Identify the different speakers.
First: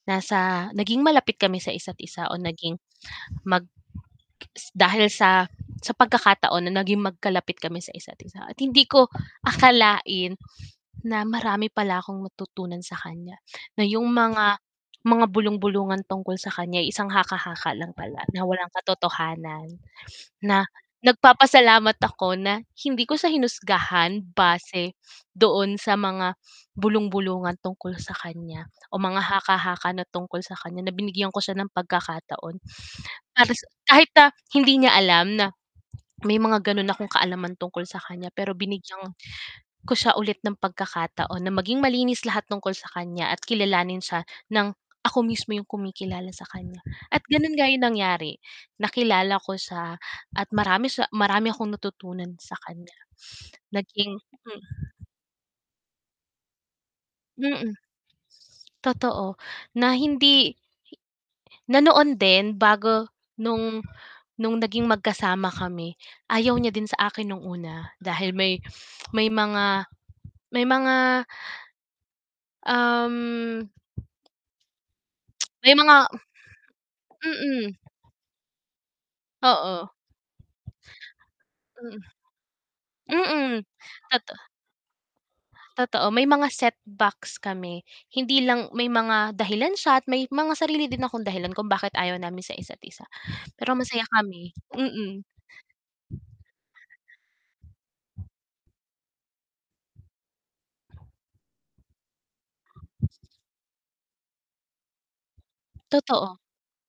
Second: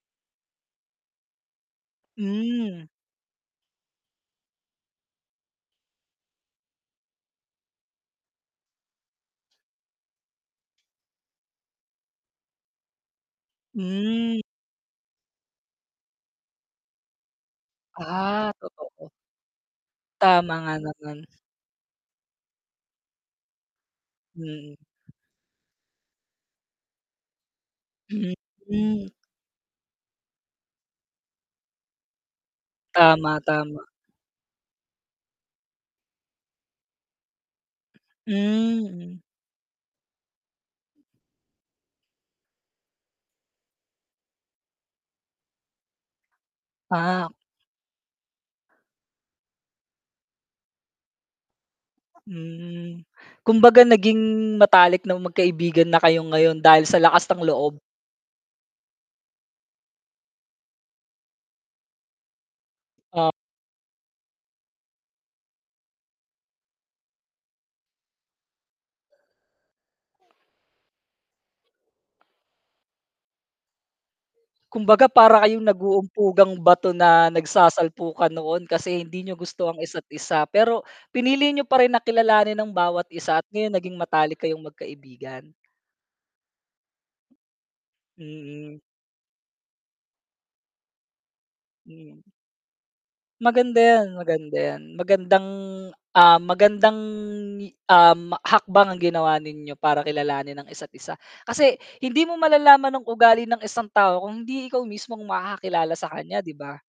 Speaker 1: Nasa naging malapit kami sa isa't isa o naging
Speaker 2: Hmm.
Speaker 1: mag k s dahil sa sa pagkakataon na naging magkalapit kami sa isa't isa, at hindi ko akalain na marami pala akong matutunan sa kan'ya, na 'yong
Speaker 2: Hmm.
Speaker 1: mga mga bulung-bulungan tungkol sa kaniya ay isang haka-haka lang pala na
Speaker 2: Ah,
Speaker 1: walang
Speaker 2: totoo.
Speaker 1: katotohanan.
Speaker 2: Tama
Speaker 1: Na
Speaker 2: nga naman.
Speaker 1: nagpapasalamat ako na hindi ko siya hinusgahan
Speaker 2: Mm.
Speaker 1: base doon sa mga bulung-bulungan tungkol sa
Speaker 2: Hmm,
Speaker 1: kaniya o
Speaker 2: hmm.
Speaker 1: mga haka-haka na tungkol sa kaniya na binigyan ko siya ng pagkakataon,
Speaker 2: Tama,
Speaker 1: para sa
Speaker 2: tama.
Speaker 1: kahit na hindi niya alam na may mga gano'n akong kaalaman tungkol sa kaniya, pero binigyan
Speaker 2: Hmm.
Speaker 1: ko siya ulit ng pagkakataon na maging malinis lahat tungkol sa kaniya, at kilalanin siya ng ako mismo 'yong kumikilala sa kaniya, at
Speaker 2: Pa
Speaker 1: gano'n nga 'yon nangyari, nakilala ko siya at marami sa marami akong natutunan sa kaniya.
Speaker 2: Mm, kumbaga
Speaker 1: Naging
Speaker 2: naging
Speaker 1: hmm
Speaker 2: matalik ng magkaibigan na kayo ngayon dahil sa lakas ng
Speaker 1: Mm.
Speaker 2: loob.
Speaker 1: Totoo, na hindi na noon din, bago
Speaker 2: Ah
Speaker 1: no'ng no'ng naging magkasama kami, ayaw niya din sa akin no'ng, una dahil may may mga may mga Um.
Speaker 2: Kumbaga, para kayong
Speaker 1: May mga
Speaker 2: nag-uumpugang bato na
Speaker 1: Mm.
Speaker 2: nagsasalpukan noon, kasi hindi niyo gusto ang
Speaker 1: Oo.
Speaker 2: isa't isa, pero pinili niyo pa rin
Speaker 1: Mm.
Speaker 2: na kilalanin ang bawat isa at
Speaker 1: Mm,
Speaker 2: ngayon naging
Speaker 1: toto
Speaker 2: matalik kayong magkaibigan.
Speaker 1: Totoo, may mga set backs kami, hindi lang
Speaker 2: Mm.
Speaker 1: may mga dahilan siya at may mga sarili din akong dahilan kung bakit ayaw
Speaker 2: Hmm.
Speaker 1: namin sa isa't isa, pero
Speaker 2: Maganda
Speaker 1: masaya
Speaker 2: 'yan,
Speaker 1: kami.
Speaker 2: maganda 'yan,
Speaker 1: Mm.
Speaker 2: magandang, ah, magandang i um, hakbang ang ginawa ninyo para kilalanin ang isa't isa, kasi hindi mo malalaman ang ugali ng isang tao kung hindi ikaw mismong makakakilala sa
Speaker 1: Totoo.
Speaker 2: kan'ya, 'di ba?